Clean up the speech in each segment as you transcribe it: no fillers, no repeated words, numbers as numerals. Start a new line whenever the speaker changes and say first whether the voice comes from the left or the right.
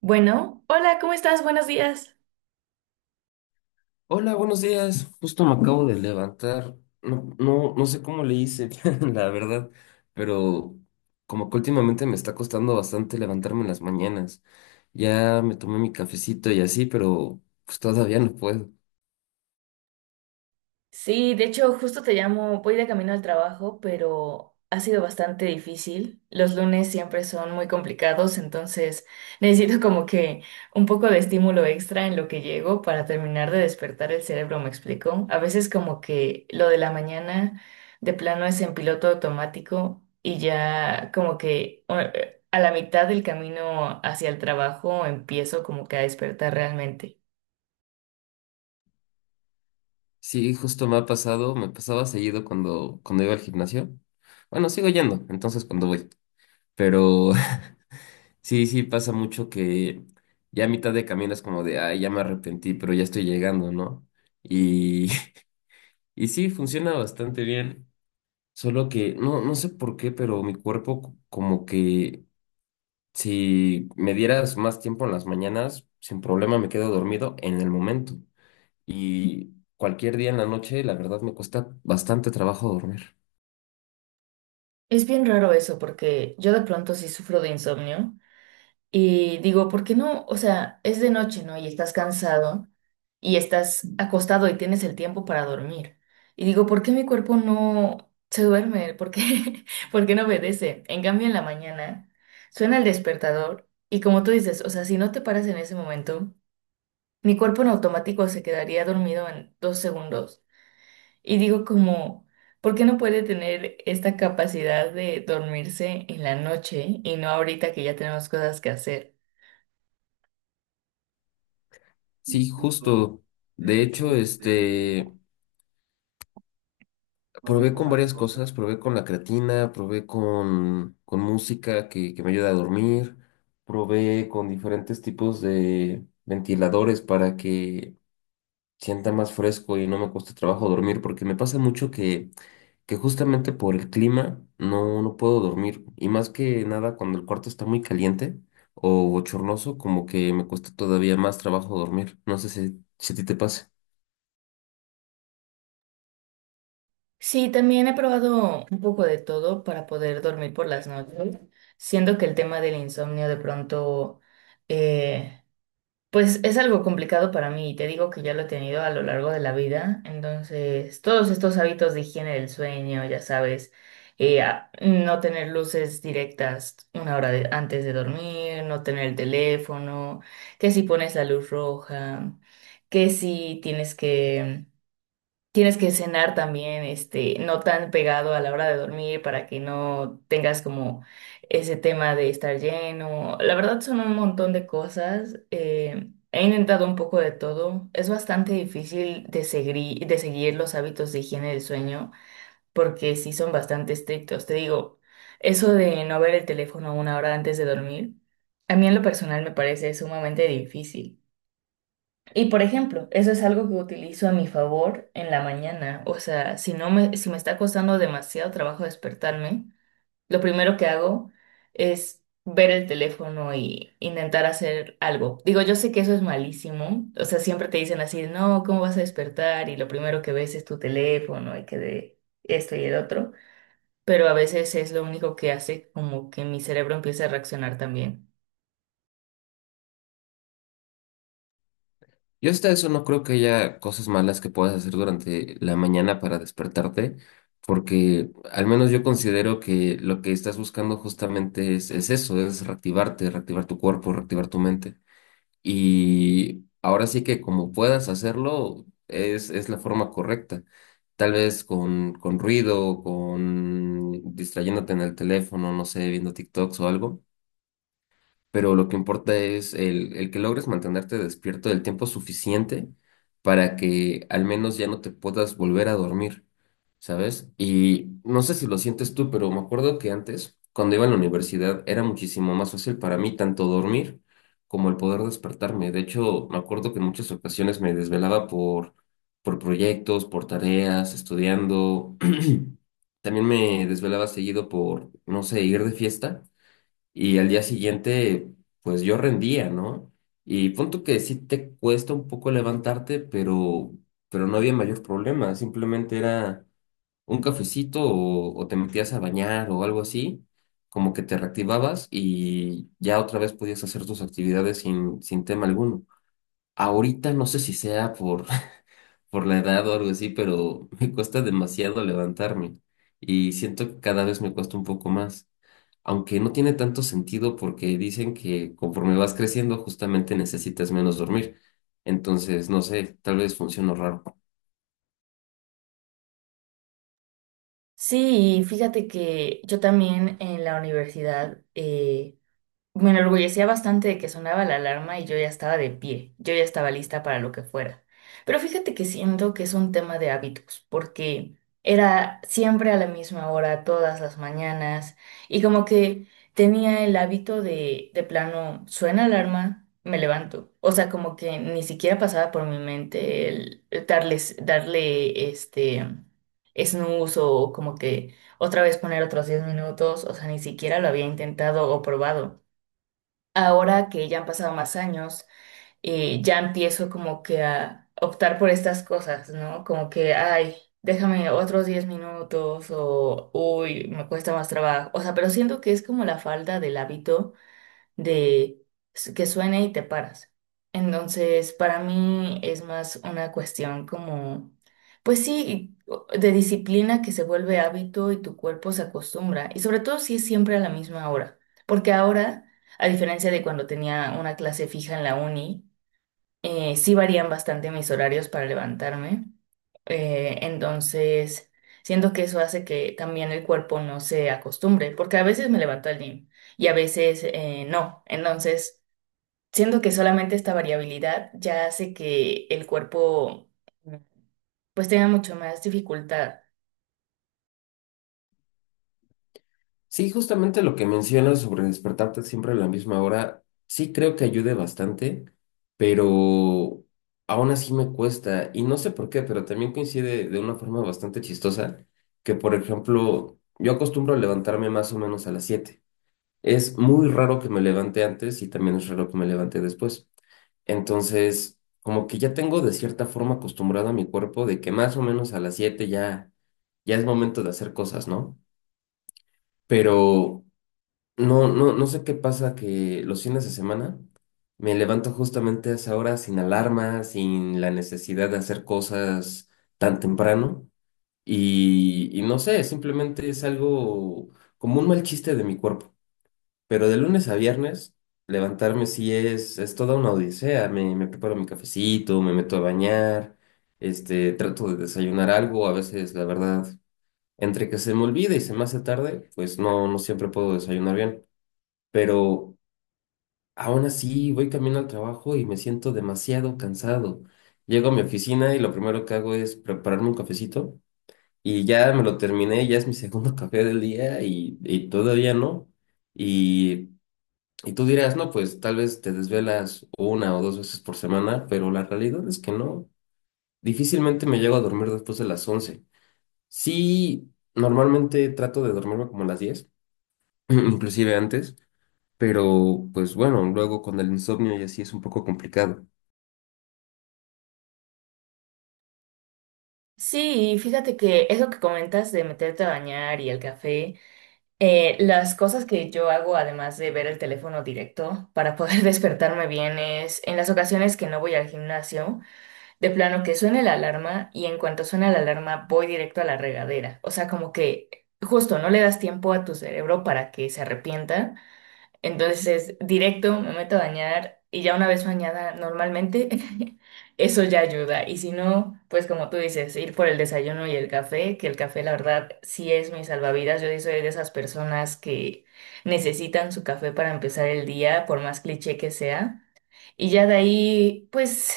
right: Bueno, hola, ¿cómo estás? Buenos días.
left: Hola, buenos días. Justo me acabo de levantar. No, no, no sé cómo le hice, la verdad, pero como que últimamente me está costando bastante levantarme en las mañanas. Ya me tomé mi cafecito y así, pero pues todavía no puedo.
right: Sí, de hecho, justo te llamo, voy de camino al trabajo, pero ha sido bastante difícil. Los lunes siempre son muy complicados, entonces necesito como que un poco de estímulo extra en lo que llego para terminar de despertar el cerebro, ¿me explico? A veces como que lo de la mañana de plano es en piloto automático y ya como que a la mitad del camino hacia el trabajo empiezo como que a despertar realmente.
left: Sí, justo me ha pasado, me pasaba seguido cuando iba al gimnasio. Bueno, sigo yendo, entonces cuando voy. Pero sí, sí pasa mucho que ya a mitad de camino es como de, ay, ya me arrepentí, pero ya estoy llegando, ¿no? Y Y sí, funciona bastante bien, solo que no, no sé por qué, pero mi cuerpo como que si me dieras más tiempo en las mañanas, sin problema me quedo dormido en el momento. Y cualquier día en la noche, la verdad me cuesta bastante trabajo dormir.
right: Es bien raro eso, porque yo de pronto sí sufro de insomnio y digo, ¿por qué no? O sea, es de noche, ¿no? Y estás cansado y estás acostado y tienes el tiempo para dormir. Y digo, ¿por qué mi cuerpo no se duerme? ¿Por qué, por qué no obedece? En cambio, en la mañana suena el despertador y como tú dices, o sea, si no te paras en ese momento, mi cuerpo en automático se quedaría dormido en 2 segundos. Y digo como, ¿por qué no puede tener esta capacidad de dormirse en la noche y no ahorita que ya tenemos cosas que hacer?
left: Sí, justo. De hecho, este, probé con varias cosas, probé con la creatina, probé con música que me ayuda a dormir, probé con diferentes tipos de ventiladores para que sienta más fresco y no me cueste trabajo dormir, porque me pasa mucho que justamente por el clima no, no puedo dormir. Y más que nada cuando el cuarto está muy caliente o bochornoso, como que me cuesta todavía más trabajo dormir. No sé si a ti te pasa.
right: Sí, también he probado un poco de todo para poder dormir por las noches, siendo que el tema del insomnio de pronto eh, Pues es algo complicado para mí y te digo que ya lo he tenido a lo largo de la vida. Entonces, todos estos hábitos de higiene del sueño, ya sabes, no tener luces directas una hora antes de dormir, no tener el teléfono, que si pones la luz roja, que si tienes que Tienes que cenar también, este, no tan pegado a la hora de dormir para que no tengas como ese tema de estar lleno. La verdad son un montón de cosas. He intentado un poco de todo. Es bastante difícil de seguir los hábitos de higiene del sueño porque sí son bastante estrictos. Te digo, eso de no ver el teléfono una hora antes de dormir, a mí en lo personal me parece sumamente difícil. Y por ejemplo, eso es algo que utilizo a mi favor en la mañana. O sea, si me está costando demasiado trabajo despertarme, lo primero que hago es ver el teléfono y intentar hacer algo. Digo, yo sé que eso es malísimo. O sea, siempre te dicen así, no, ¿cómo vas a despertar? Y lo primero que ves es tu teléfono y que de esto y el otro. Pero a veces es lo único que hace como que mi cerebro empiece a reaccionar también.
left: Yo hasta eso no creo que haya cosas malas que puedas hacer durante la mañana para despertarte, porque al menos yo considero que lo que estás buscando justamente es eso, es reactivarte, reactivar tu cuerpo, reactivar tu mente. Y ahora sí que como puedas hacerlo, es la forma correcta. Tal vez con ruido, con distrayéndote en el teléfono, no sé, viendo TikToks o algo, pero lo que importa es el que logres mantenerte despierto el tiempo suficiente para que al menos ya no te puedas volver a dormir, ¿sabes? Y no sé si lo sientes tú, pero me acuerdo que antes, cuando iba a la universidad, era muchísimo más fácil para mí tanto dormir como el poder despertarme. De hecho, me acuerdo que en muchas ocasiones me desvelaba por proyectos, por tareas, estudiando. También me desvelaba seguido por, no sé, ir de fiesta y al día siguiente, pues yo rendía, ¿no? Y punto que sí te cuesta un poco levantarte, pero no había mayor problema, simplemente era un cafecito o te metías a bañar o algo así, como que te reactivabas y ya otra vez podías hacer tus actividades sin tema alguno. Ahorita no sé si sea por la edad o algo así, pero me cuesta demasiado levantarme y siento que cada vez me cuesta un poco más, aunque no tiene tanto sentido porque dicen que conforme vas creciendo justamente necesitas menos dormir. Entonces, no sé, tal vez funciono raro.
right: Sí, y fíjate que yo también en la universidad me enorgullecía bastante de que sonaba la alarma y yo ya estaba de pie, yo ya estaba lista para lo que fuera. Pero fíjate que siento que es un tema de hábitos, porque era siempre a la misma hora, todas las mañanas, y como que tenía el hábito de plano, suena alarma, me levanto. O sea, como que ni siquiera pasaba por mi mente el darle este snooze o como que otra vez poner otros 10 minutos, o sea, ni siquiera lo había intentado o probado ahora que ya han pasado más años, ya empiezo como que a optar por estas cosas, ¿no? Como que, ay, déjame otros 10 minutos o, uy, me cuesta más trabajo. O sea, pero siento que es como la falta del hábito de que suene y te paras. Entonces, para mí es más una cuestión como, pues sí, de disciplina que se vuelve hábito y tu cuerpo se acostumbra. Y sobre todo si es siempre a la misma hora. Porque ahora, a diferencia de cuando tenía una clase fija en la uni, sí varían bastante mis horarios para levantarme. Entonces, siento que eso hace que también el cuerpo no se acostumbre, porque a veces me levanto al gym y a veces no. Entonces, siento que solamente esta variabilidad ya hace que el cuerpo mm, pues tenga mucho más dificultad.
left: Sí, justamente lo que mencionas sobre despertarte siempre a la misma hora, sí creo que ayude bastante, pero aún así me cuesta. Y no sé por qué, pero también coincide de una forma bastante chistosa, que por ejemplo, yo acostumbro a levantarme más o menos a las 7. Es muy raro que me levante antes y también es raro que me levante después. Entonces, como que ya tengo de cierta forma acostumbrado a mi cuerpo de que más o menos a las 7 ya, ya es momento de hacer cosas, ¿no? Pero no, no, no sé qué pasa que los fines de semana me levanto justamente a esa hora sin alarma, sin la necesidad de hacer cosas tan temprano y no sé, simplemente es algo como un mal chiste de mi cuerpo. Pero de lunes a viernes levantarme sí es toda una odisea. Me preparo mi cafecito, me meto a bañar, este, trato de desayunar algo, a veces la verdad, entre que se me olvida y se me hace tarde, pues no, no siempre puedo desayunar bien. Pero aún así, voy camino al trabajo y me siento demasiado cansado. Llego a mi oficina y lo primero que hago es prepararme un cafecito y ya me lo terminé, ya es mi segundo café del día y todavía no. Y, y tú dirás, no, pues tal vez te desvelas una o dos veces por semana, pero la realidad es que no. Difícilmente me llego a dormir después de las 11. Sí, normalmente trato de dormirme como a las 10 inclusive antes. Pero, pues bueno, luego con el insomnio y así es un poco complicado.
right: Sí, y fíjate que eso que comentas de meterte a bañar y el café. Las cosas que yo hago, además de ver el teléfono directo para poder despertarme bien, es en las ocasiones que no voy al gimnasio, de plano que suene la alarma y en cuanto suena la alarma voy directo a la regadera. O sea, como que justo no le das tiempo a tu cerebro para que se arrepienta entonces, directo me meto a bañar y ya una vez bañada normalmente, eso ya ayuda. Y si no, pues como tú dices, ir por el desayuno y el café, que el café la verdad sí es mi salvavidas. Yo sí soy de esas personas que necesitan su café para empezar el día, por más cliché que sea. Y ya de ahí, pues,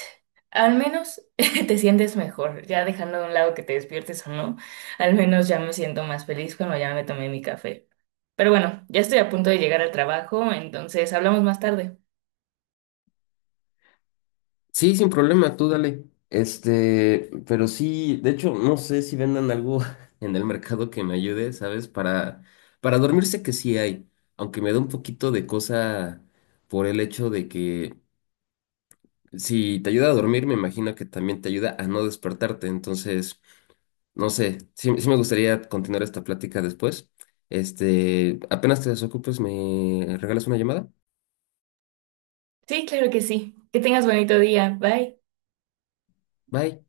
right: al menos te sientes mejor, ya dejando de un lado que te despiertes o no, al menos ya me siento más feliz cuando ya me tomé mi café. Pero bueno, ya estoy a punto de llegar al trabajo, entonces hablamos más tarde.
left: Sí, sin problema, tú dale. Este, pero sí, de hecho, no sé si vendan algo en el mercado que me ayude, ¿sabes? Para dormir sé que sí hay, aunque me da un poquito de cosa por el hecho de que si te ayuda a dormir, me imagino que también te ayuda a no despertarte. Entonces, no sé, sí, sí me gustaría continuar esta plática después. Este, apenas te desocupes, me regalas una llamada.
right: Sí, claro que sí. Que tengas bonito día. Bye.
left: Bye.